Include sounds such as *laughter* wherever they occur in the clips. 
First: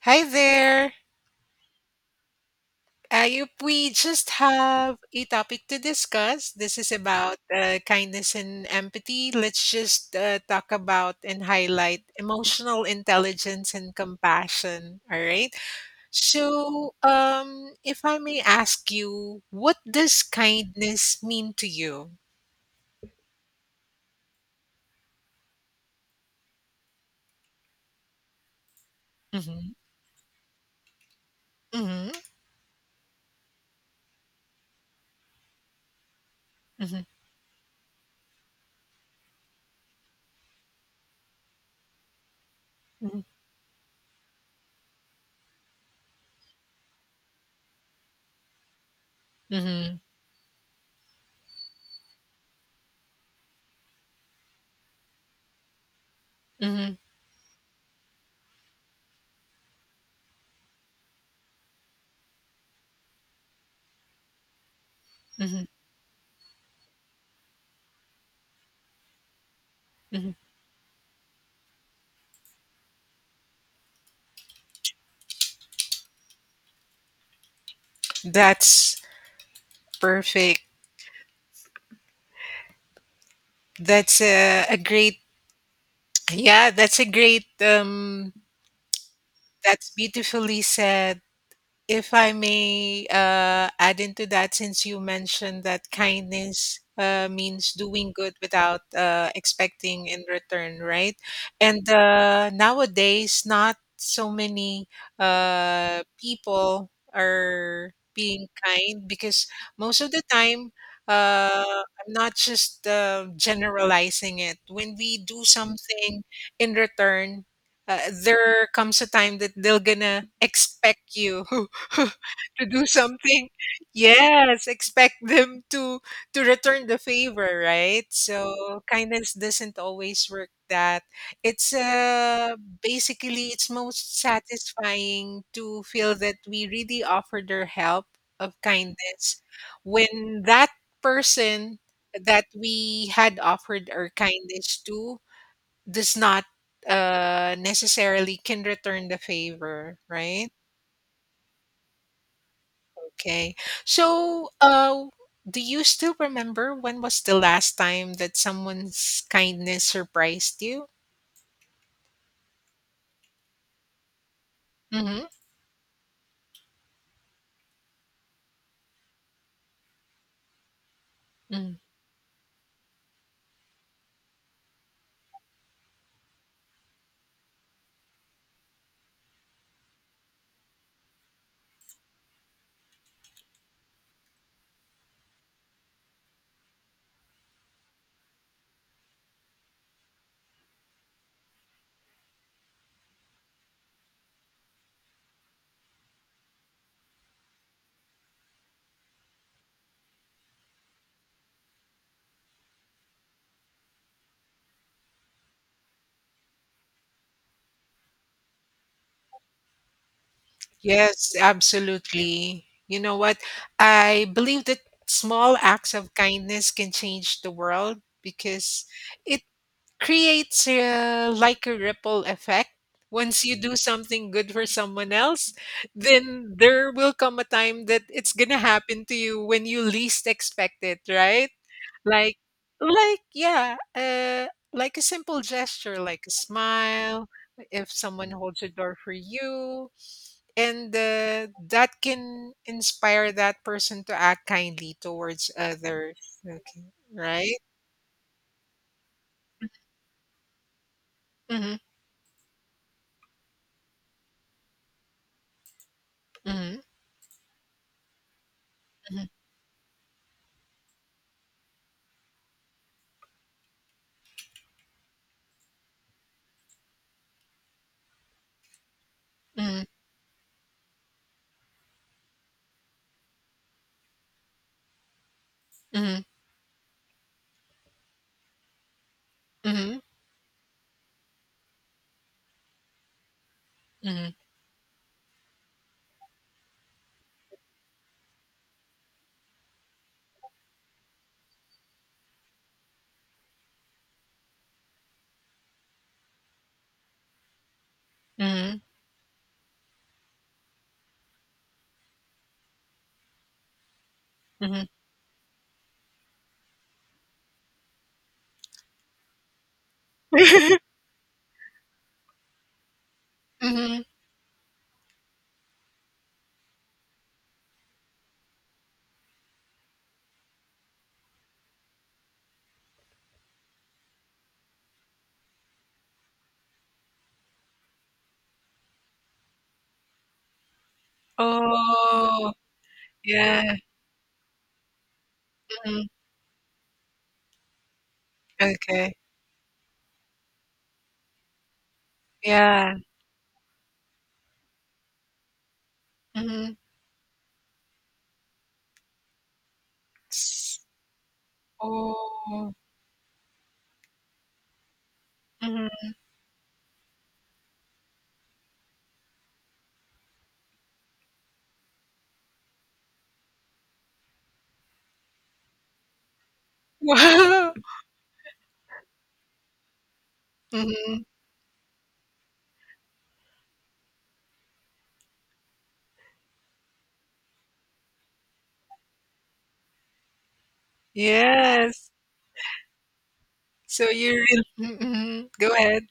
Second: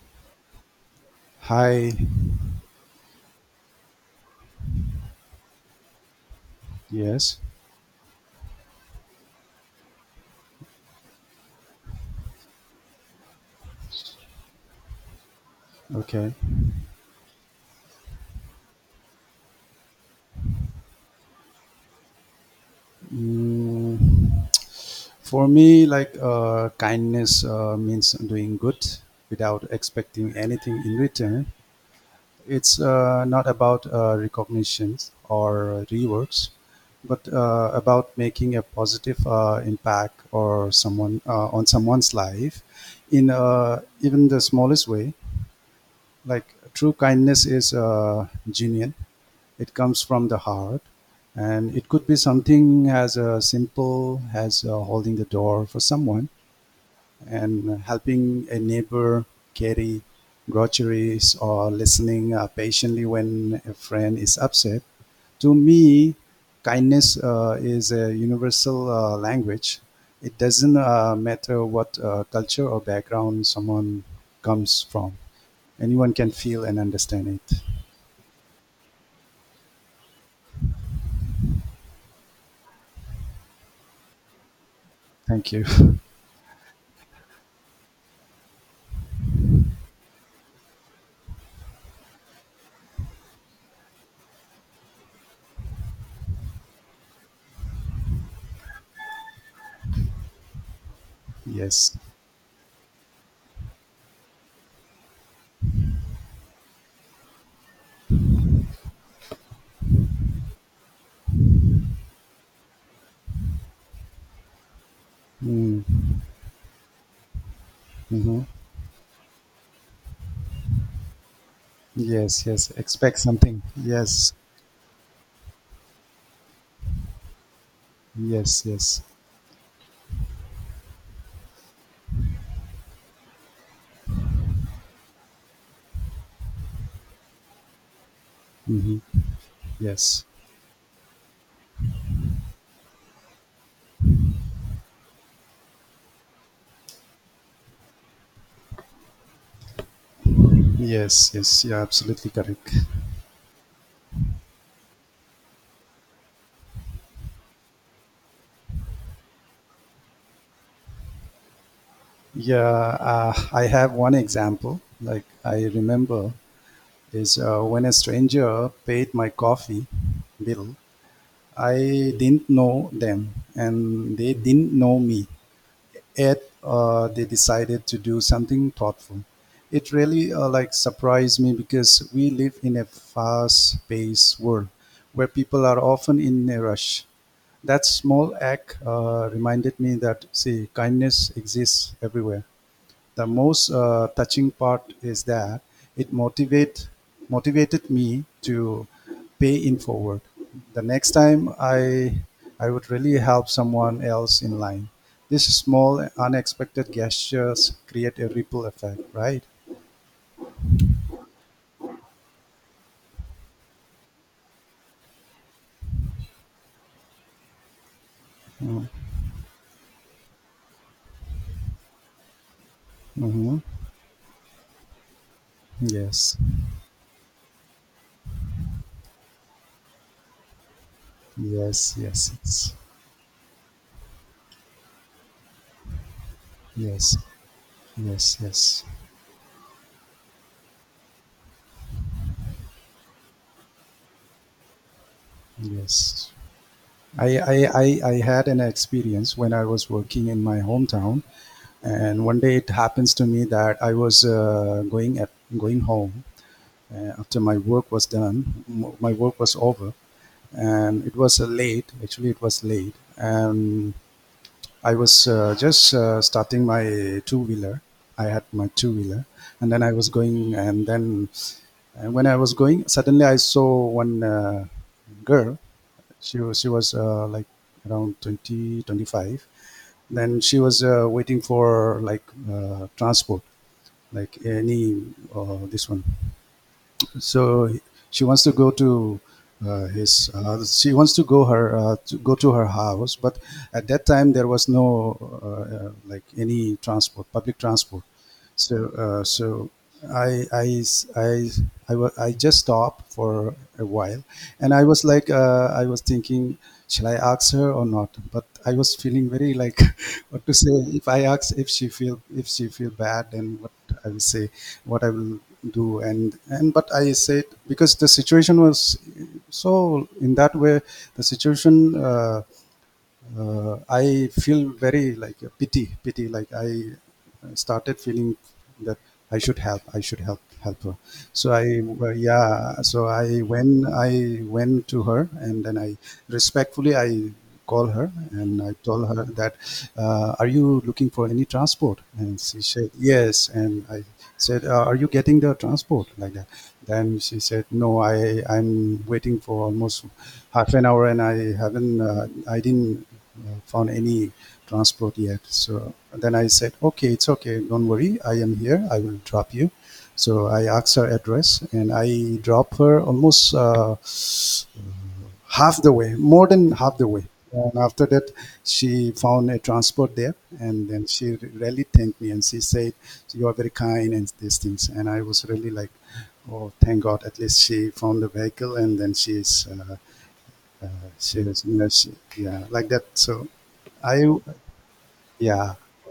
Hi there. Hi. We just have a topic to discuss. This is about Yes. Kindness and empathy. Let's just talk about and highlight emotional intelligence and compassion. All right. Okay. If I may ask you, what does kindness mean to you? Mm, for me, like kindness means doing good without Mm-hmm. expecting anything in return. Mm-hmm. It's not about recognitions or rewards, Mm-hmm. but about making a positive impact or someone on someone's life Mm-hmm. in even the smallest way. Like, true kindness is genuine. It Mm-hmm. comes from the heart. And it could be something as simple as holding the door for someone Mm-hmm. and helping a neighbor carry groceries or listening patiently when a friend is upset. To Mm-hmm. me, kindness is a universal language. Mm-hmm. It doesn't matter what culture or background someone comes from. Anyone can feel and understand it. That's perfect. That's a great. Thank you. *laughs* Yeah, that's a great that's beautifully said. If I may add into that, since you mentioned that kindness means doing good without expecting in return, right? And Yes. Nowadays, not so many people are being kind because most of the time, I'm not just generalizing it. When we do something in return, Hmm. there comes a time that they're gonna expect you *laughs* *laughs* Yes, to yes. do Expect something. something. Yes, Yes, expect them to return the favor, right? yes, So yes. kindness doesn't always work that. It's basically it's most satisfying to feel that we really offered our help of Hmm. kindness Yes, when that person that we had offered our kindness to does not necessarily can return the favor, right? yes, yes. You're absolutely correct. Okay. So, do you still remember when was the last time that someone's kindness surprised you? Yeah, I have one example. Like, Hmm. I remember is when a stranger paid my coffee bill. Mm. I didn't know them, and they didn't know me, yet they decided to do something thoughtful. It really like surprised me because we live in a fast-paced world where people are often in a rush. That small act reminded me that, see, kindness exists everywhere. The most touching part is that it motivated me to pay in forward. The next time I would really help someone else in line. These small unexpected gestures create a ripple effect, right? Yes, absolutely. You know what? I believe that small acts of kindness can change the world because it creates a like a ripple effect. Once Mm-hmm. you do something good for someone else, Yes, then there will come a time that it's gonna happen to you when you least expect it, right? yes, yes, Like, it's, like, like a simple gesture, like a yes, smile, if someone yes, holds a yes, door for you, and that can inspire that person to act kindly towards others. yes. Okay, I, right? I, I had an experience when I was working in my hometown. Mm-hmm, And one day it happens to me that I was going home mm-hmm, after my work was done. My work was over, and it was late. Actually, it was late, and I was just starting my two wheeler. I had my two wheeler, and then mm-hmm, I was going. And when I was going, suddenly I saw one girl. She was like around 20-25. mhm, Then she was waiting for like transport, mhm, like any or this one. So she wants to go to his. She wants to go her to go to her house, but at that time there was no like any transport, public transport. mhm, So I I I I just stopped for a while, and I mhm. was like, I was thinking, shall I ask her or not? But I was feeling very like, *laughs* what to say? If I ask, if she feel bad, then what Mhm. I *laughs* will say, what I will do, and but I said, because the situation was so in that way, the situation. I feel very like a pity, pity. Like, I started feeling that I should help her. Well, Oh, yeah. So I yeah. when I went to her, and then I Mhm. respectfully I call her and I told Okay. her that, are you looking for any transport? And she said Yeah. yes. And I said, are you getting the transport like that? Mhm. Then she said, no, I'm waiting for almost half S an hour and I haven't, I Oh. didn't found any transport yet. So Mhm. then I said, okay, it's okay, don't worry, I am here, I will drop you. So I asked her address and I dropped her almost half the way, more than half *laughs* the way. Wow. And after that, she found a transport there, and then Mhm. she really thanked me and she said, "You are very kind and these things." And I was really like, "Oh, thank God! At least she found the vehicle, and then she is uh, she was, you know, she, Yes. yeah, like that." So I, you're in mhm, mhm. Go yeah, ahead.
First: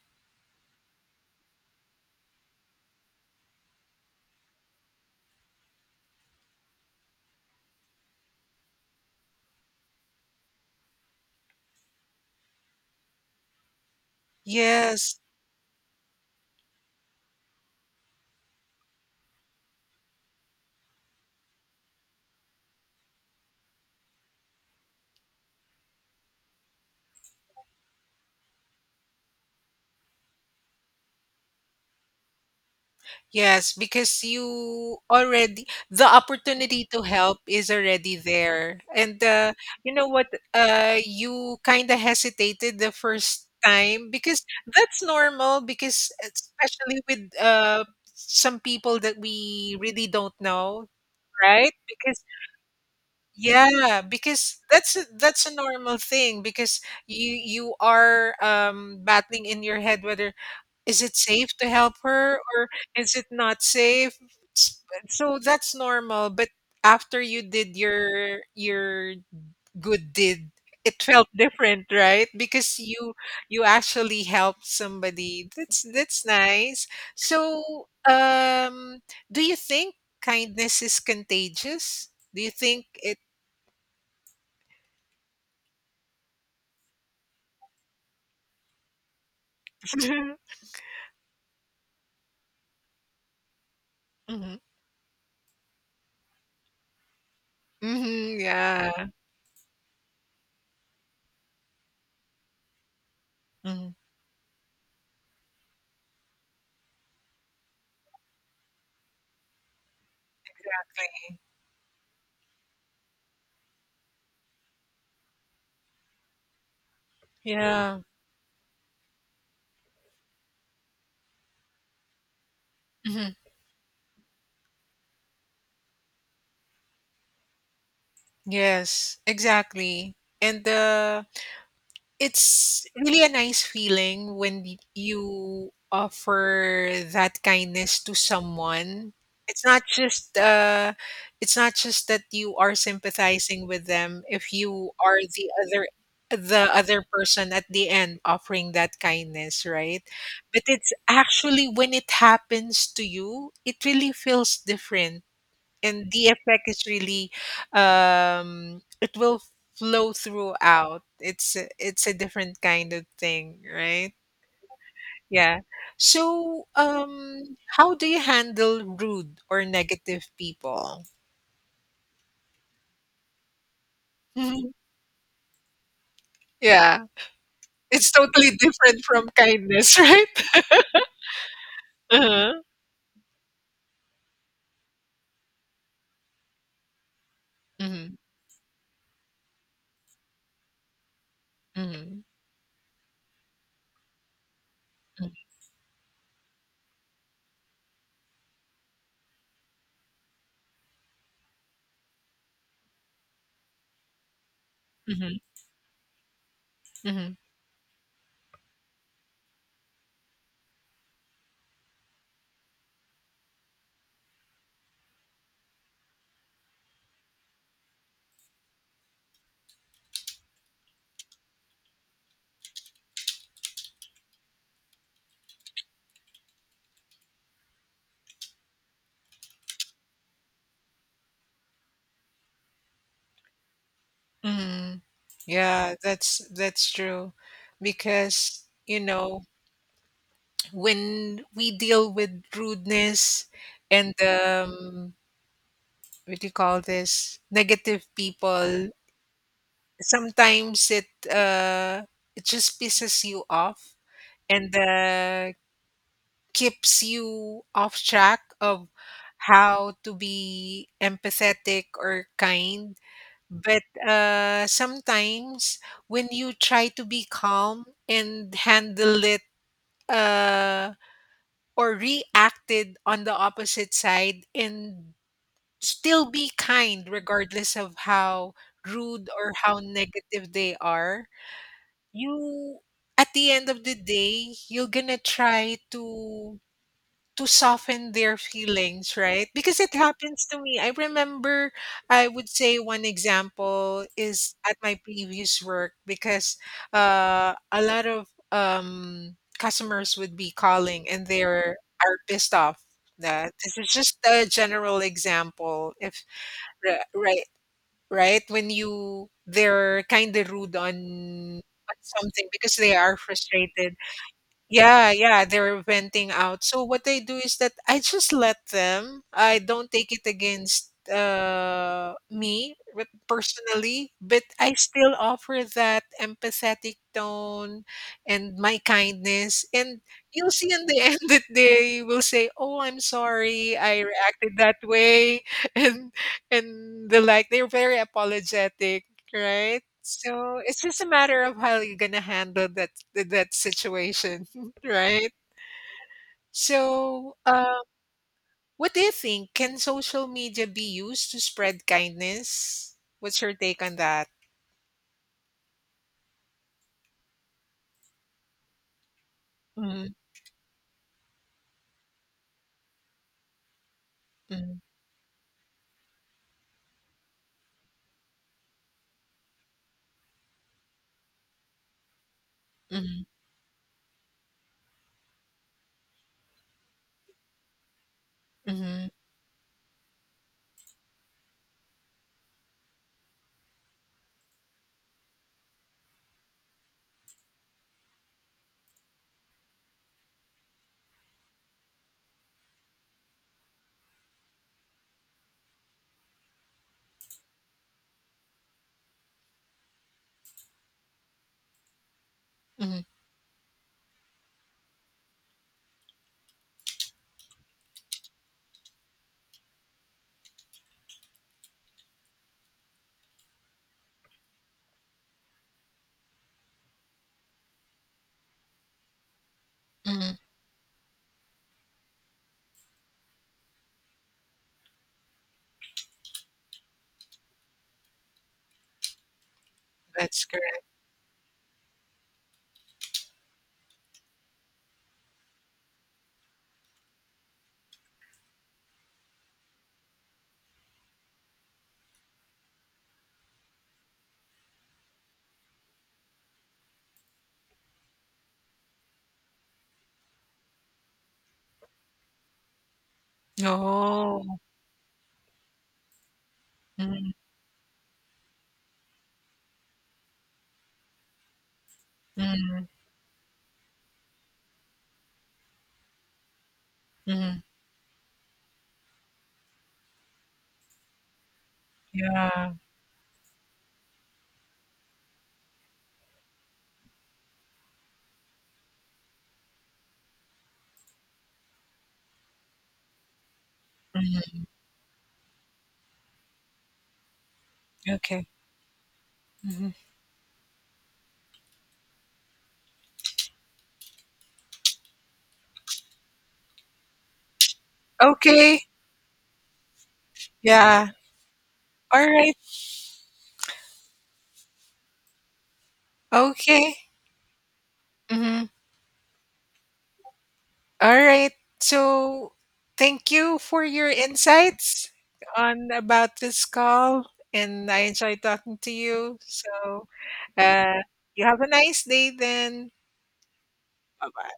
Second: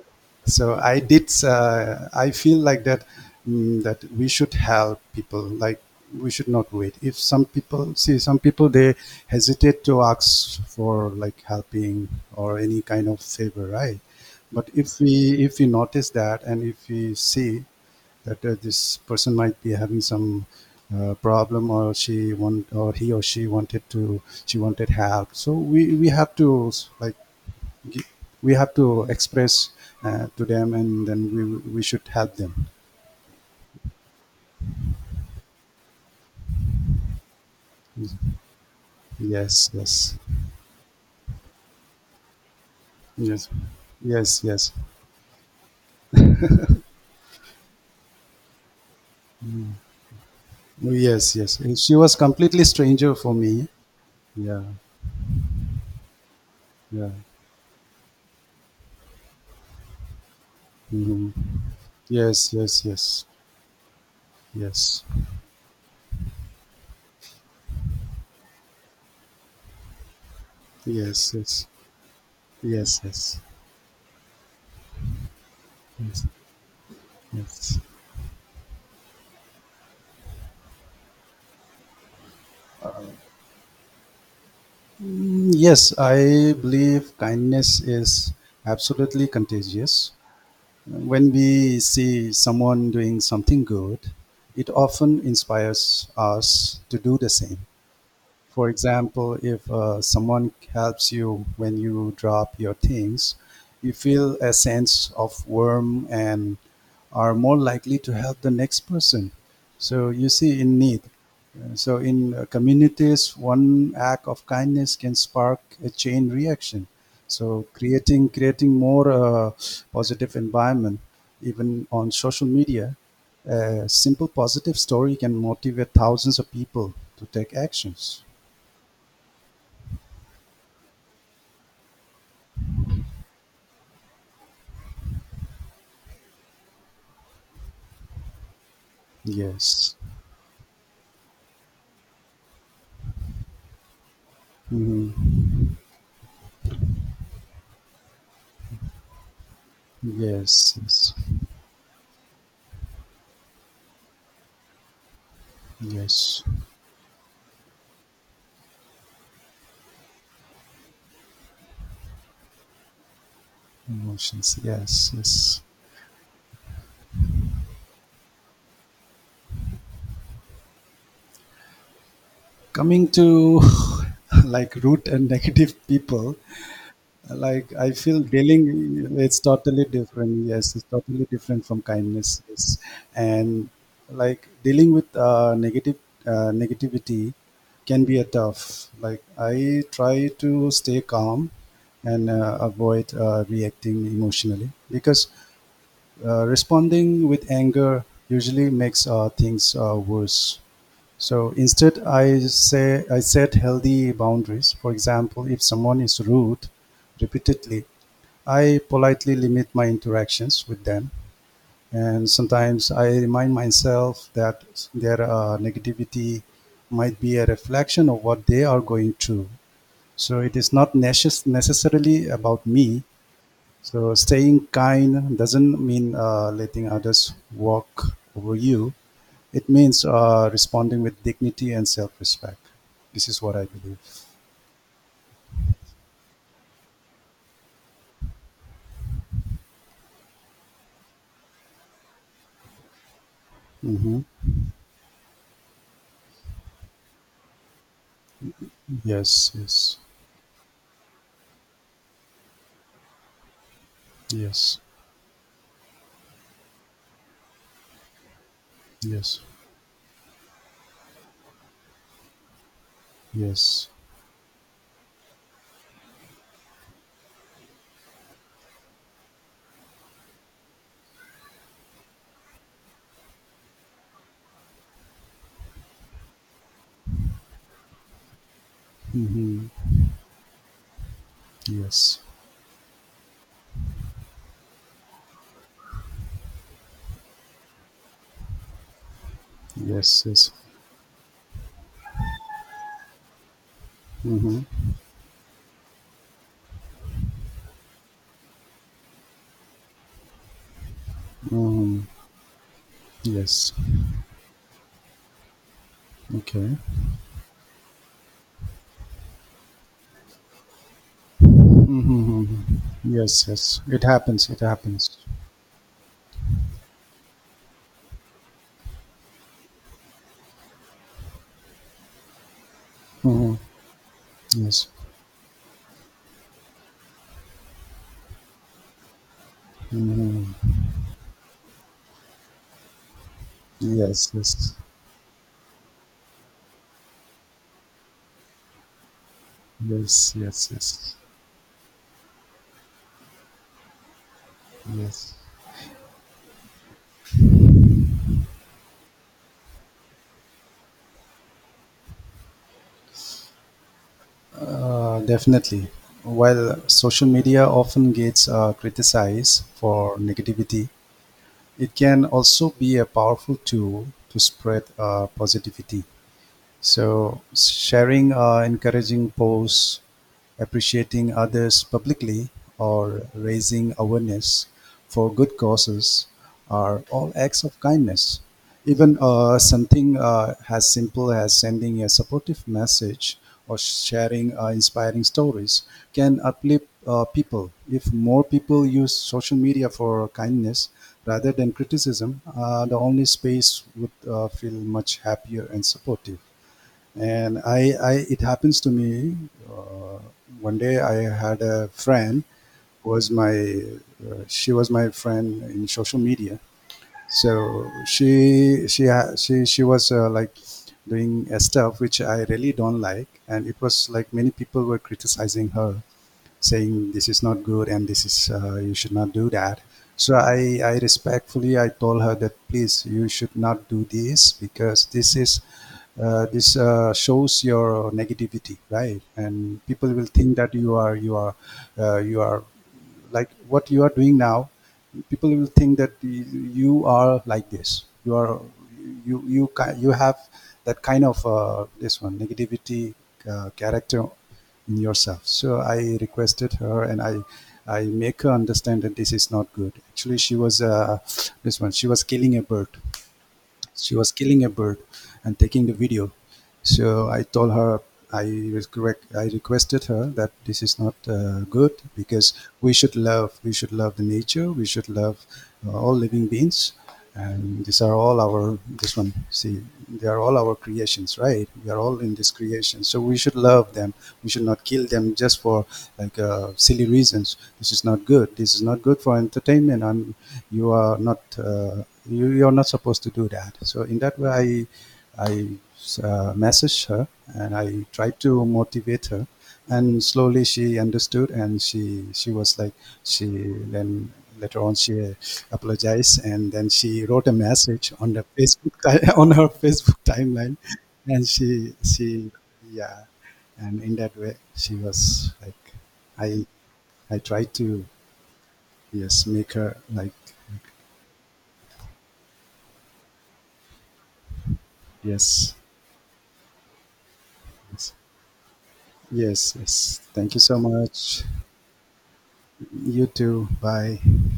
so I did, I feel like that, that we should help people, like we should not wait. If some people, see, some people, they hesitate to ask for like helping or any kind of favor, right? But if Yes. we, if we notice that and if we see that this person might be having some problem or she want or he or she wanted to, she wanted help, so we have to like, gi- we have to express to them, and then we should help them. Yes, because you already the opportunity to help is already there. And Yes, you know yes, what? You kind of hesitated the first yes, time yes, because yes, that's normal because especially with some people that we really don't know, yes, yes. right? And she was Because completely stranger for me. yeah, because Yeah, that's a normal thing because yeah. you are battling in your head whether is it Hmm. safe to help her Yes, or yes, yes, is it not safe? S yes, so that's normal, but after you did your good deed, it yes, felt yes, different, right? Because yes, you yes, you actually helped somebody. Yes, That's nice. So, yes. Do you think kindness is contagious? Do you think it? Yes, I believe kindness is absolutely contagious. *laughs* When we see someone doing something good, Mhm. it often inspires us to do the same. Mhm, For yeah. example, if someone helps you when you drop your things, you Mhm. feel a sense of warmth and are more likely to help the next person. So you see in need, so, in communities, one act of kindness can spark a chain reaction. So, Yeah. creating more positive environment, even on social media, Mhm. a simple positive story can motivate thousands of people to take actions. Yes, exactly. And it's really a nice feeling when you offer that kindness to someone. It's not Yes. just uh, it's not just that you are sympathizing with them. If you are Mhm. The other person at the end offering that kindness, right? But Yes. it's Yes. actually when it happens to you, it really feels different and the Yes. effect is really it will flow throughout it's a different kind of thing right Emotions. Yes. yeah Yes. so how do you handle rude or negative people? Coming to *laughs* Mhm. like root and *laughs* negative people, Yeah, like, I it's feel, totally dealing, different from it's totally kindness *laughs* right. different. Yes, it's totally different from kindness. Uh-huh. Yes. And like, dealing with negative negativity can Mm-hmm. be a tough, like, I try to stay calm Mm-hmm. and avoid reacting emotionally, because responding with anger usually makes things worse. So instead, I say, I set healthy boundaries. For Mm-hmm. example, if someone is rude Mm-hmm. repeatedly, I politely limit my interactions with them. And sometimes I remind myself that their negativity might be a reflection of what they are going through. So it is not necessarily about me. So staying kind doesn't mean letting others walk over you. It means responding with dignity and self-respect. This is what I believe. Mm-hmm. Yeah, that's true because you know when we deal with rudeness and Hmm. What do you call this negative people Yes, yes, sometimes it just pisses you off and yes, keeps you off track of yes, how to be empathetic or kind but yes, sometimes when you try to be calm and handle it uh, or reacted on the opposite side and still be kind regardless of how rude or how negative they are yes. you at the end of the day you're gonna try to soften their feelings, right? Because it Yes, happens yes. to me. I remember, I would say one example is Mm-hmm. at my previous work because a lot of customers would be calling and they're Mm. are pissed off. That Yes. this is just a general example. If Okay. Right, right, when you they're kind of rude on something Mm-hmm. because they are Yes, yes. frustrated It happens. It yeah, happens. yeah, they're venting out. So what I do is that I just let them. I don't take it against Mm-hmm. personally, but I Yes. still offer that empathetic tone and my kindness. And you'll see in the *laughs* end that they will say, "Oh, I'm sorry, I Yes, reacted yes. that way," *laughs* and and the like. They're very apologetic, right? Yes, So yes, it's just a yes. matter of how you're gonna handle that situation. Right? Yes. So, what do you think? Can social media be used to spread kindness? What's your take on that? Definitely. While social media often gets criticized Mm-hmm, for negativity, it can also be a powerful tool to mm-hmm, spread positivity. So sharing or encouraging posts, appreciating others publicly, or raising awareness for good causes are all acts of kindness. mm-hmm, Even something as simple as sending a supportive message or sharing inspiring stories can uplift people. If more people use social media for kindness rather than criticism, the only space would feel much happier and supportive. And I it happens to me. Uh, One day I had a friend hmm, who was my she was my friend in social media. So she ha- she was like doing stuff which I really don't like, and it was like many people were criticizing her, saying this is not good and this is you should not do that. hmm. So, I respectfully I told her that, please, you should not do this because this is this shows your negativity, right, and people will That's think that correct. you are like what you are doing now. People will think that you are like this, you are, you you have that kind of this one negativity character in yourself. So I requested her and I make her understand that this is not good. Actually she was this one, she was Oh, killing a bird and taking the video. So mm-hmm, I told her, I requested her that this is not good, because hmm, we should love the nature, we should love all living beings, and these are all our, this one, see, they are all our creations, right, we are all in this yeah. creation, so we should love them. We should not kill them just for like silly reasons. This is not good, this is not good, for entertainment, and you are not you, you are not supposed to do that. So, in that way, Hmm. I messaged her and I tried Okay. to motivate her, Hmm. and slowly she understood, and she was like, she, then later on she apologized, and then she wrote a message on the Okay. Facebook *laughs* on her Facebook timeline, Yeah. and she All she right. yeah, and in that way she was like, i Okay. I tried to, Hmm. yes, make her like. All right. So thank you for your insights Yes. on about this call, and I Yes, enjoyed talking to you. yes, So yes. thank you so uh, much. you have a nice day then. You too, bye. Bye bye.